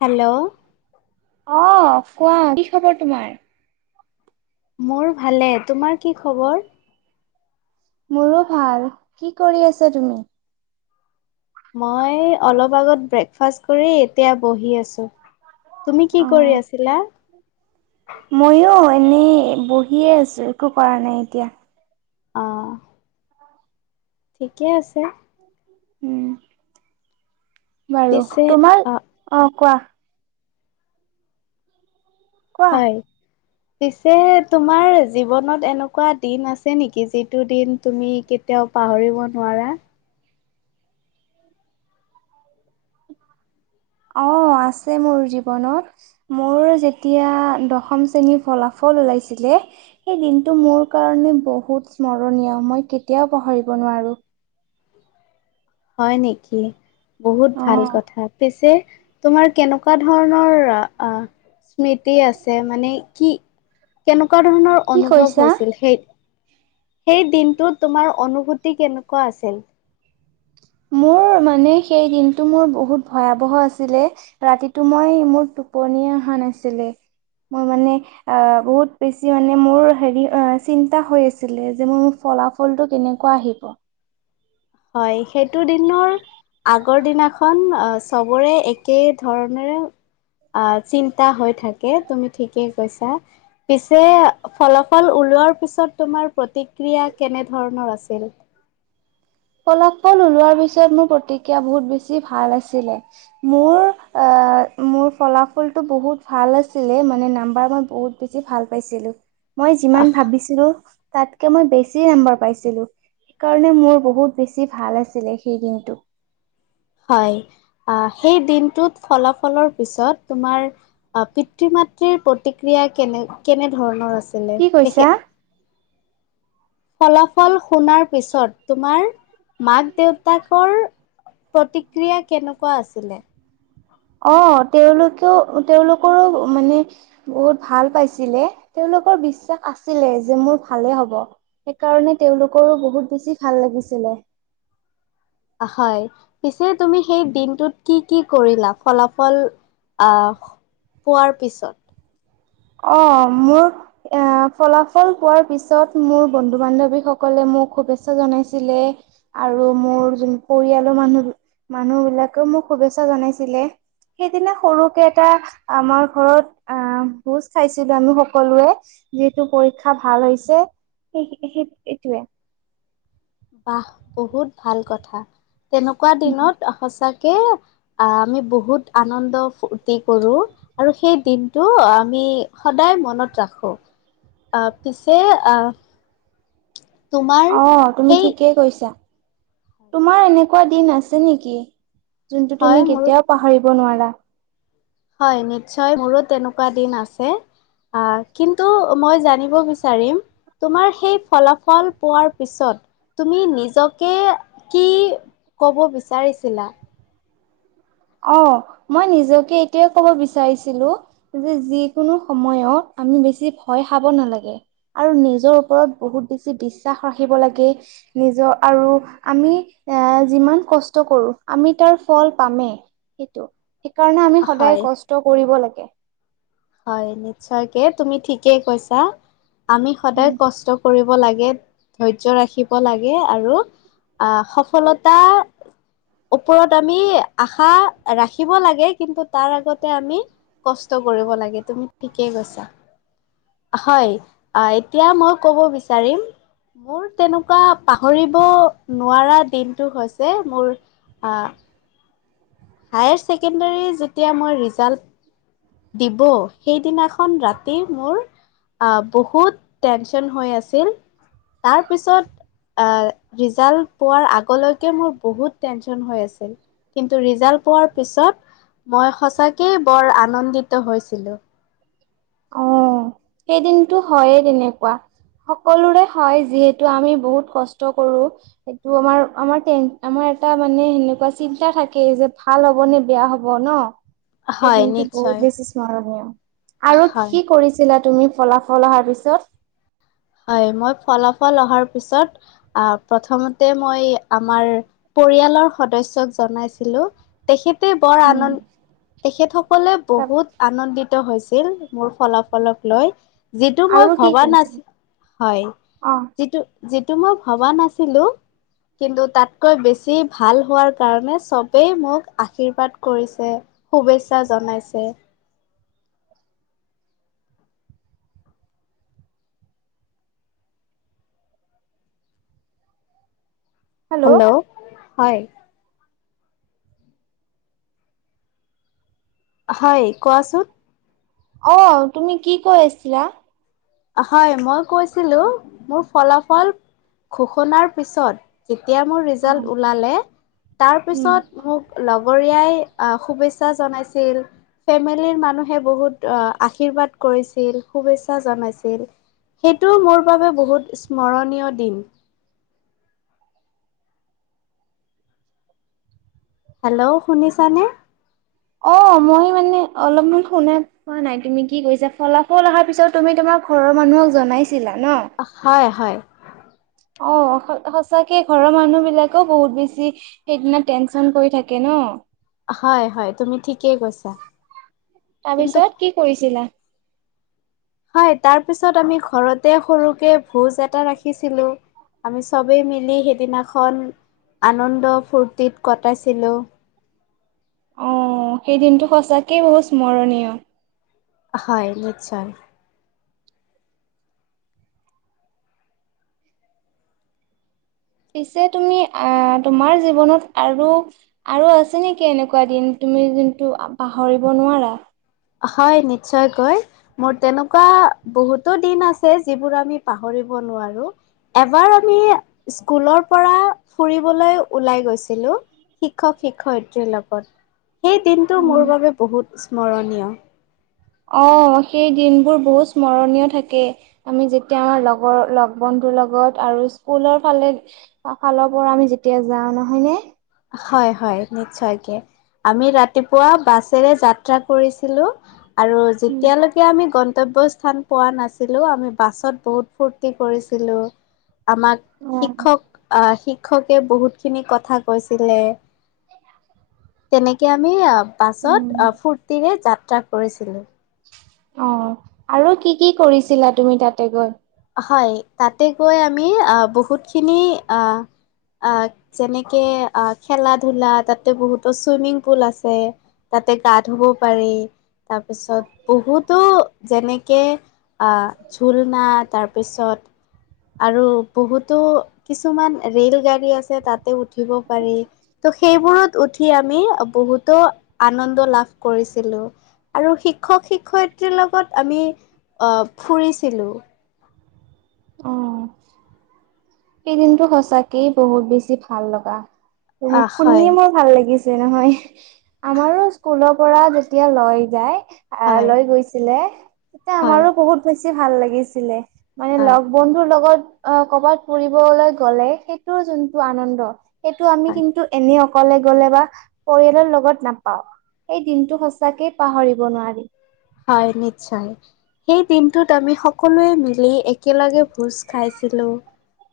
Hello! অ কোৱা কি খবৰ তোমাৰ? মোৰ ভালে। তোমাৰ কি খবৰ? মোৰো ভাল। কি কৰি আছা তুমি? মই অলপ আগত ব্ৰেকফাষ্ট কৰি, এতিয়া বহি আছোঁ। তুমি কি অ', কৰি আছিলা? ময়ো এনেই বহিয়ে আছো, একো কৰা নাই এতিয়া। অঁহ। ঠিকে আছে। উম বাৰু তোমাৰ, অ কোৱা? কোৱা। হয়। পিছে তোমাৰ জীৱনত এনেকুৱা দিন আছে নেকি যিটো দিন তুমি কেতিয়াও পাহৰিব নোৱাৰা? [inaudible] অ আছে মোৰ জীৱনত মোৰ যেতিয়া দশম শ্ৰেণীৰ ফলা- ফল উলাইছিলে সেই দিনটো মোৰ কাৰণে বহুত স্মৰণীয়া মই কেতিয়া পাহৰিব- নোৱাৰো। হয় নেকি বহুত ভাল অ', কথা। পিছে তোমাৰ কেনেকুৱা ধৰণৰ আহ। স্মৃতি আছে মানে কি? কেনেকুৱা ধৰণৰ কি অনুভৱ কৈছা? হৈছিল? সেই সেই দিন। টো তোমাৰ অনুভূতি কেনেকুৱা আছিল? মোৰ মানে সেই দিনটো মোৰ বহুত ভয়াৱহ আছিলে, ৰাতিটো মই মোৰ টো- টোপনি আহা নাছিলে। মোৰ মানে বহুত বেছি মানে মোৰ হে চিন্তা হৈ আছিলে যে মোৰ ফা- ফলাফলটো কেনেকুৱা আহিব? হয় সেইটো দিনৰ। আগৰ দিনাখন আহ চবৰে একে ধৰণেৰে। অ চিন্তা হৈ থাকে তুমি ঠিকেই কৈছা পিছে ফলাফল ও- ৰোৱাৰ পিছত তোমাৰ প্ৰতিক্ৰিয়া কেনেধৰণৰ আছিল? ফলাফল ওলোৱাৰ পিছত মোৰ প্ৰতিক্ৰিয়া বহুত বেছি ভাল আছিলে। মোৰ মোৰ ফলাফুলটো বহুত ভাল আছিলে মানে নাম্বাৰ মই বহুত বেছি ভাল পাইছিলো। মই যিমান আহ ভাবিছিলো তাতকে মই বেছি নম্বাৰ পাইছিলো। সেইকাৰণে মোৰ বহুত বেছি ভাল আছিলে সেই দিনটো। হয়। আহ সেই দিনটোত ফলাফলৰ পিছত তোমাৰ পিতৃ মৃৰ প্ৰতিক্ৰিয়- য়া কেনে কেনে ধৰণৰ আছিলে কি কৈছা? তেখেত। ফলাফল শুনাৰ পিছত, তোমাৰ মাক দেউতাকৰ। প্ৰতিক্ৰিয়া কেনেকুৱা আছিলে? অ তেওঁলোকেও তেওঁলোকৰো মানে বহুত ভাল পাইছিলে। তেওঁলোক। ক বিশ্বাস আছিলে যে মোৰ ভালে হব সেইকাৰণে তেওঁলোকৰো বহুত বেছি ভাল লাগিছিল। লে। হয় পিছে তুমি সেই দিনটোত কি কি কৰিলা ফলাফল। আহ পোৱাৰ পিছত। অ মোৰ এ ফলাফল পোৱাৰ পিছত মোৰ বন্ধু বান্ধৱীসকলে ম- মোক শুভেচ্ছা জনাইছিলে আৰু মোৰ যোন পৰিয়ালৰ মানুহ। মানুহ বিলাকে মোক শুভেচ্ছা জনাইছিলে। সেইদিনা সৰুকে এটা আমাৰ ঘৰত আ। ভোজ খাইছিলো, আমি সকলোৱে যিহেতু পৰীক্ষা ভাল হৈছে। সেই সেই এইটোৱে। বাহ বহুত ভাল কথা। তেনেকোৱা দিনত সঁচাকে আহ আমি বহুত আনন্দ ফূৰ্তি কৰোঁ। আৰু সেই দিনটো আমি সদায় মনত ৰাখো। আহ পিছে আহ তোমাৰ অ তুমি সেই ঠিকেই কৈছা। তোমাৰ এনেকোৱা দিন আছে নেকি? যোনটো হয় তুমি মোৰো কেতিয়াও পাহৰিব নোৱাৰা। হয় নিশ্চয় মোৰো তেনেকোৱা দিন আছে। আহ কিন্তু মই জানিব বিচাৰিম তোমাৰ সেই ফলাফল পোৱাৰ পিছত তুমি নিজকে কি কব বিচাৰিছিলা? অ মই নিজকে এটোৱেই ক'ব বিচাৰিছিলো যে, যিকোনো সময়ত আমি বেছি ভয় খাব নালাগে আৰু নিজৰ ওপৰত বহুত বেছি বিশ্বাস ৰাখিব লাগে। নিজৰ আৰু আমি এ যিমান কষ্ট কৰো আমি তাৰ ফল পামেই। সেইটো সেইকাৰণে আমি সদায় হয় কষ্ট কৰিব লাগে। হয় নিশ্চয়কে তুমি ঠিকেই কৈছা আমি সদায় উম। কষ্ট কৰিব লাগে ধৈৰ্য্য ৰাখিব লাগে আৰু আহ সফলতা ওপৰত আমি আশা ৰাখিব লাগে কিন্তু তাৰ আগতে আমি কষ্ট কৰিব লাগে তুমি ঠিকেই কৈছা হয় আ এতিয়া মই কব বিচাৰিম মোৰ তেনেকোৱা পাহৰিব নোৱাৰা দিনটো হৈছে মোৰ- আ- হায়াৰ ছেকেণ্ডৰী যেতিয়া মই ৰিজাল্ট দিব সেইদিনাখন ৰাতি মোৰ আহ বহুত টেনশন হৈ আছিল তাৰপিছত অ ৰিজাল্ট পোৱাৰ আগলৈকে মোৰ বহুত টেনচন হৈ আছিল কিন্তু ৰিজাল্ট পোৱাৰ পিছত মই সঁচাকে বৰ আনন্দিত হৈছিলো- অ সেইদিনটো হয়ে তেনেকোৱা- সকলোৰে হয় যিহেতু আমি বহুত কষ্ট কৰো সেইটো আমাৰ আমাৰ আমাৰ এটা মানে সেনেকোৱা চিন্তা থাকে যে ভাল হব নে বেয়া হব ন- সেই হয় দিনটো বহুত নিশ্চয় বেছি স্মৰণীয় আৰু হয় কি কৰিছে ছিলা তুমি ফলাফল অহাৰ পিছত হয় মই ফলাফল অহাৰ পিছত আহ প্ৰথমতে মই আমাৰ- পৰিয়ালৰ সদস্যক জনাইছিলো তেখেত- তে বৰ উম, আনন্দ তেখেতসকলে তা বহুত আনন্দিত- হৈছিল মোৰ ফলাফলক লৈ যিটো আৰু মই কি ভবা কৰিছিলা? নাছি- হয় অ', যিটো যিটো মই ভবা নাছিলো- কিন্তু তাতকৈ বেছি ভাল হোৱাৰ কাৰণে চবেই মোক আশীৰ্বাদ কৰিছে- শুভেচ্ছা জনাইছে- হেল্ল'- হয়- হয় কোৱাচোন- অ তুমি কি কৈ আছিলা- হয় মই কৈছিলো মোৰ ফলাফল ঘোষণাৰ পিছত যে তিয়া মোৰ অ', ৰিজাল্ট ওলালে উম। তাৰপিছত মোক লগৰীয়াই- আহ শুভেচ্ছা জনাইছিল ফেমিলিৰ মানুহে বহুত আশীৰ্বাদ কৰিছিল শুভেচ্ছা জনাইছিল সেইটোও মোৰ বাবে বহুত স্মৰণীয় দিন হেল্ল' শুনিছানে অ মই মানে অলপমান শুনা পোৱা নাই তুমি কি কৈছা ফলাফল অহাৰ পিছত তুমি তোমাৰ ঘৰৰ মানুহক জনাই অ' হয় - হয়। অ' স- সঁচাকে ঘৰৰ মানুহবিলাকেও বহুত বেছি সেইদিনা টেনচন কৰি থাকে ন'? হয় - হয়, তুমি ঠিকেই কৈছা। কিন্তু তাৰপিছত কি কৰিছিলা? হয়, তাৰ পিছত আমি ঘৰতে সৰুকে ভোজ এটা ৰাখিছিলোঁ। আমি চবেই মিলি সেইদিনাখন আনন্দ ফূৰ্তিত কটাইছিলোঁ। অ' সেই দিনটো সঁচাকেই বহুত স্মৰণীয়। হয়, নিশ্চয়। পিছে তুমি অ'- তোমাৰ জীৱনত আৰু - আৰু আছে নেকি এনেকুৱা দিন? তুমি যোনটো পাহৰিব নোৱাৰা। হয়, নিশ্চয়কৈ। মোৰ তেনেকুৱা বহুতো দিন আছে, যিবোৰ আমি পাহৰিব নোৱাৰোঁ। এবাৰ আমি স্কুলৰ পৰা ফুৰিবলৈ ওলাই গৈছিলোঁ। শিক্ষক-শিক্ষয়িত্ৰীৰ লগত। সেই দিনটো মোৰ উম। বাবে বহুত স্মৰণীয়। অ' সেই দিনবোৰ বহুত স্মৰণীয় থাকে। আমি যেতিয়া লগৰ- লগ ব ন্ধুৰ লগত আৰু স্কুলৰ ফালে- ফালৰ পৰা আমি যেতিয়া যাওঁ, নহয় নে? হয় - হয়, নিশ্চয়কে। আমি ৰাতিপুৱা বাছেৰে যাত্ৰা কৰিছিলোঁ আৰু যেতিয়ালৈকে আমি গন তব্য স্থান পোৱা নাছিলোঁ, আমি বাছত বহুত ফূৰ্তি কৰিছিলোঁ। আমাক অ' শিক্ষক অ'- শিক্ষকে বহুতখিনি কথা কৈছিলে। তেনেকে আমি অ'- বাছত উম, অ'- ফুৰ্তিৰে যাত্ৰা কৰিছিলোঁ। অ'। আৰু কি - কি কৰিছিলা তুমি তাতে গৈ? হয়, তাতে গৈ আমি অ'- বহুতখিনি অ' অ' যেনেকে অ' খেলা-ধুলা, তাতে বহুতো চুইমিংপুল আছে তাতে গা ধুব পাৰি। তাৰপিছত বহুতো যেনেকে অ'- ঝুলনাত তাৰপিছত আৰু বহুতো কিছুমান ৰেলগাড়ী আছে, তাতে উঠিব পাৰি। তো সেইবোৰত উঠি আমি বহুতো আনন্দ লাভ কৰিছিলোঁ। আৰু শিক্ষক-শিক্ষয়িত্ৰীৰ লগত আমি অ'- ফুৰিছিলোঁ। অ'। সেইদিনটো সচাঁকেই বহুত বেছি ভাল লগা। শুনি- হয় শুনিয়ে মোৰ ভাল লাগিছ যে নহয়। আমাৰো স্কুলৰ পৰা যেতিয়া লৈ যায় অ'- হয়, লৈ গৈছিলে, তেতিয়া হয়, আমাৰো বহুত বেছি ভাল লাগিছিলে। মানে হয়। লগ বন্ধুৰ লগত অ'- কবাত ফুৰিবলৈ গ'লে, সেইটোৰ যোনটো আনন্দ সেইটো আমি হয়, কিন্তু এনে অকলে গ'লে বা পৰিয়ালৰ লগত নাপাওঁ। সেই দিনটো সঁচাকে পাহৰিব নোৱাৰি। হয়, নিশ্চয়। সেই দিনটোত আমি সকলোৱে মিলি একেলগে ভোজ খাইছিলোঁ।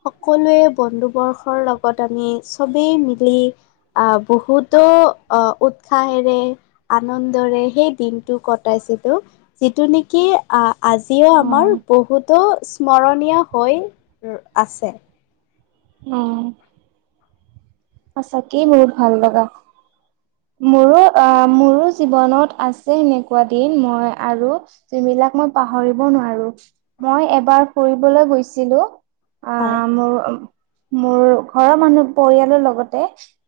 সকলোৱে বন্ধুবৰ্ষৰ লগত আমি চবেই মিলি অ'- বহুতো অ' উৎসাহেৰে, আনন্দৰে সেই দিনটো কট টাইছিলোঁ। যিটো নেকি অ' আজিও আমাৰ অ', বহুতো স্মৰণীয় হৈ আছে। অ'। সঁচাকেই বহুত ভাল লগা। মোৰো অ' মোৰো জীৱনত আছে এনেকুৱা দিন। মই আৰু এইবিলাক মই পাহৰিব নোৱাৰো মই এবাৰ ফুৰিবলৈ গৈছিলো অ হয়, মোৰ মোৰ ঘৰৰ মানুহ পৰিয়ালৰ লগত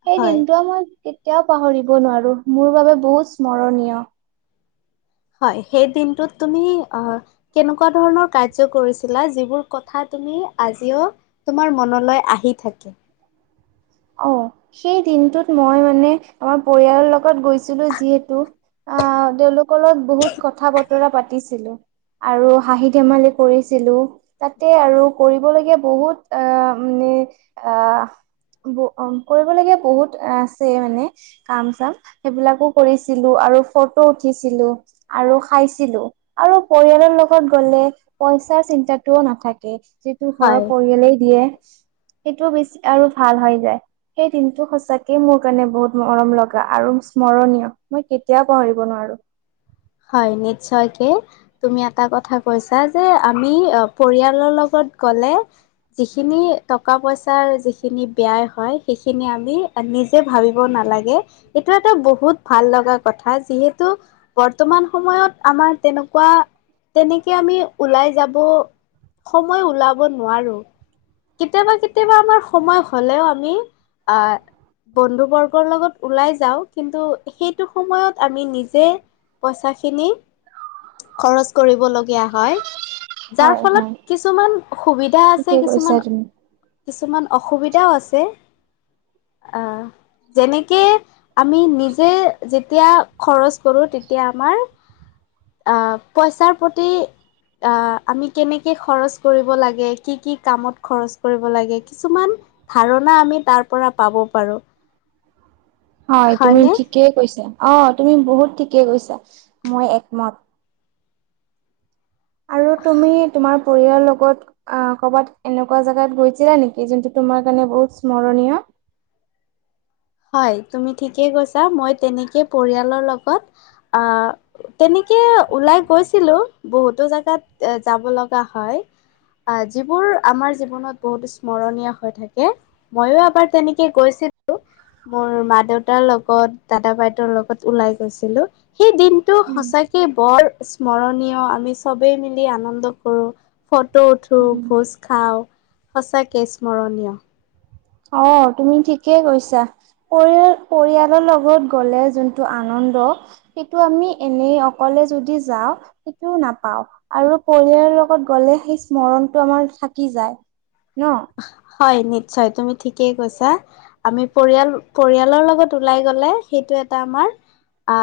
সেই হয়। দিনটো মই কেতিয়াও পাহৰিব নোৱাৰোঁ মোৰ বাবে বহুত স্মৰণীয়। হয় সেই দিনটোত তুমি অ কেনেকুৱা ধৰণৰ কাৰ্য কৰিছিলা যিবোৰ কথাত তুমি আজিও তোমাৰ মনলৈ আহি থাকে অ সেই দিনটোত মই মানে আমাৰ পৰিয়ালৰ লগত গৈছিলো যিহেতু আ তেওঁলোকৰ লগত বহুত কথা বতৰা পাতিছিলো আৰু হাঁহি ধেমালি কৰিছিলো তাতে আৰু কৰিবলগীয়া বহুত আ ম আ ব অ কৰিবলগীয়া বহুত আছে মানে কাম চাম সেইবিলাকো কৰিছিলো ফটো উঠিছিলো আৰু খাইছিলো আৰু পৰিয়ালৰ লগত গলে চিন্তাটোও নাথাকে যিটো ঘৰৰ হয় পৰিয়ালেই দিয়ে সেইটো বি আৰু ভাল হয় যায় সেই দিনটো সচাঁকে মোৰ কাৰণে বহুত মৰম লগা আৰু স্মৰণীয় মই কেতিয়াও পাহৰিব নোৱাৰো। হয় নিশ্চয়কে তুমি এটা কথা কৈছা যে আমি পৰিয়ালৰ লগত গ'লে যিখিনি টকা পইচাৰ যিখিনি ব্যয় হয় সেইখিনি আমি নিজে ভাবিব না লাগে এটো এটা বহুত ভাল লগ কথা যিহেতু বৰ্তমান সময়ত আমাৰ তেনেকুৱা তেনেকে আমি ওলাই যাব সময় ওলাব নোৱাৰো। কেতিয়াবা কেতিয়াবা আমাৰ সময় হলেও আমি আহ বন্ধু বৰ্গৰ লগত ওলাই যাওঁ কিন্তু সেইটো সময়ত আমি নিজে পইচা খিনি খৰচ কৰিবলগীয়া হয়। যাৰ হয় হয় ফলত কিছুমান সুবিধা আছে ঠিকে কৈছা কিছুমান তুমি। কিছুমান অসুবিধাও আছে। [unintelligible] আহ যেনেকে আমি নিজে যেতিয়া খৰচ কৰো তেতিয়া আমাৰ পইচাৰ প্ৰতি অ আমি কেনেকে খৰচ কৰিব লাগে, কি কি কামত খৰচ কৰিব লাগে কিছুমান ধাৰণা আমি তাৰ পৰা পাব পাৰো। হয়, তুমি হয়নে ঠিকেই কৈছা। অ তুমি বহুত ঠিকে কৈছা মই একমত। আৰু তুমি তোমাৰ পৰিয়ালৰ লগত কৰবাত এনেকুৱা জেগাত গৈছিলা নেকি যোনটো তোমাৰ কাৰণে বহুত স্মৰণীয়? [unintelligible] হয় তুমি ঠিকেই কৈছা মই তেনেকে পৰিয়ালৰ লগত আ তেনে কে ওলাই গৈছিলো বহুতো জেগাত এ যাব লগা হয়। আহ যিবোৰ আমাৰ জীৱনত বহুত স্মৰণীয় হৈ থাকে, মইয়ো এবাৰ তেনেকে গৈছো। মোৰ মা দেউতাৰ লগত দাদা বাইদেউৰ লগত ওলাই গৈছিলো। সেই দিনটো সঁচাকে বৰ স্মৰণীয় আমি চবেই মিলি আনন্দ কৰোঁ। ফটো উঠো, উম ভোজ খাওঁ সঁচাকে স্মৰণীয়। অ তুমি ঠিকেই কৈছা পৰিয় পৰিয়ালৰ লগত গলে যোনটো আন ন্দ সেইটো আমি এনে অকলে যদি যাওঁ সেইটো নাপাওঁ আৰু পৰিয়ালৰ লগত গ'লে সেই স্মৰণটো আমাৰ থাকি যায় ন। হয় নিশ্চয় তুমি ঠিকেই কৈছা আমি পৰিয়াল পৰিয়ালৰ লগত ওলাই গলে সেইটো এটা আমাৰ আ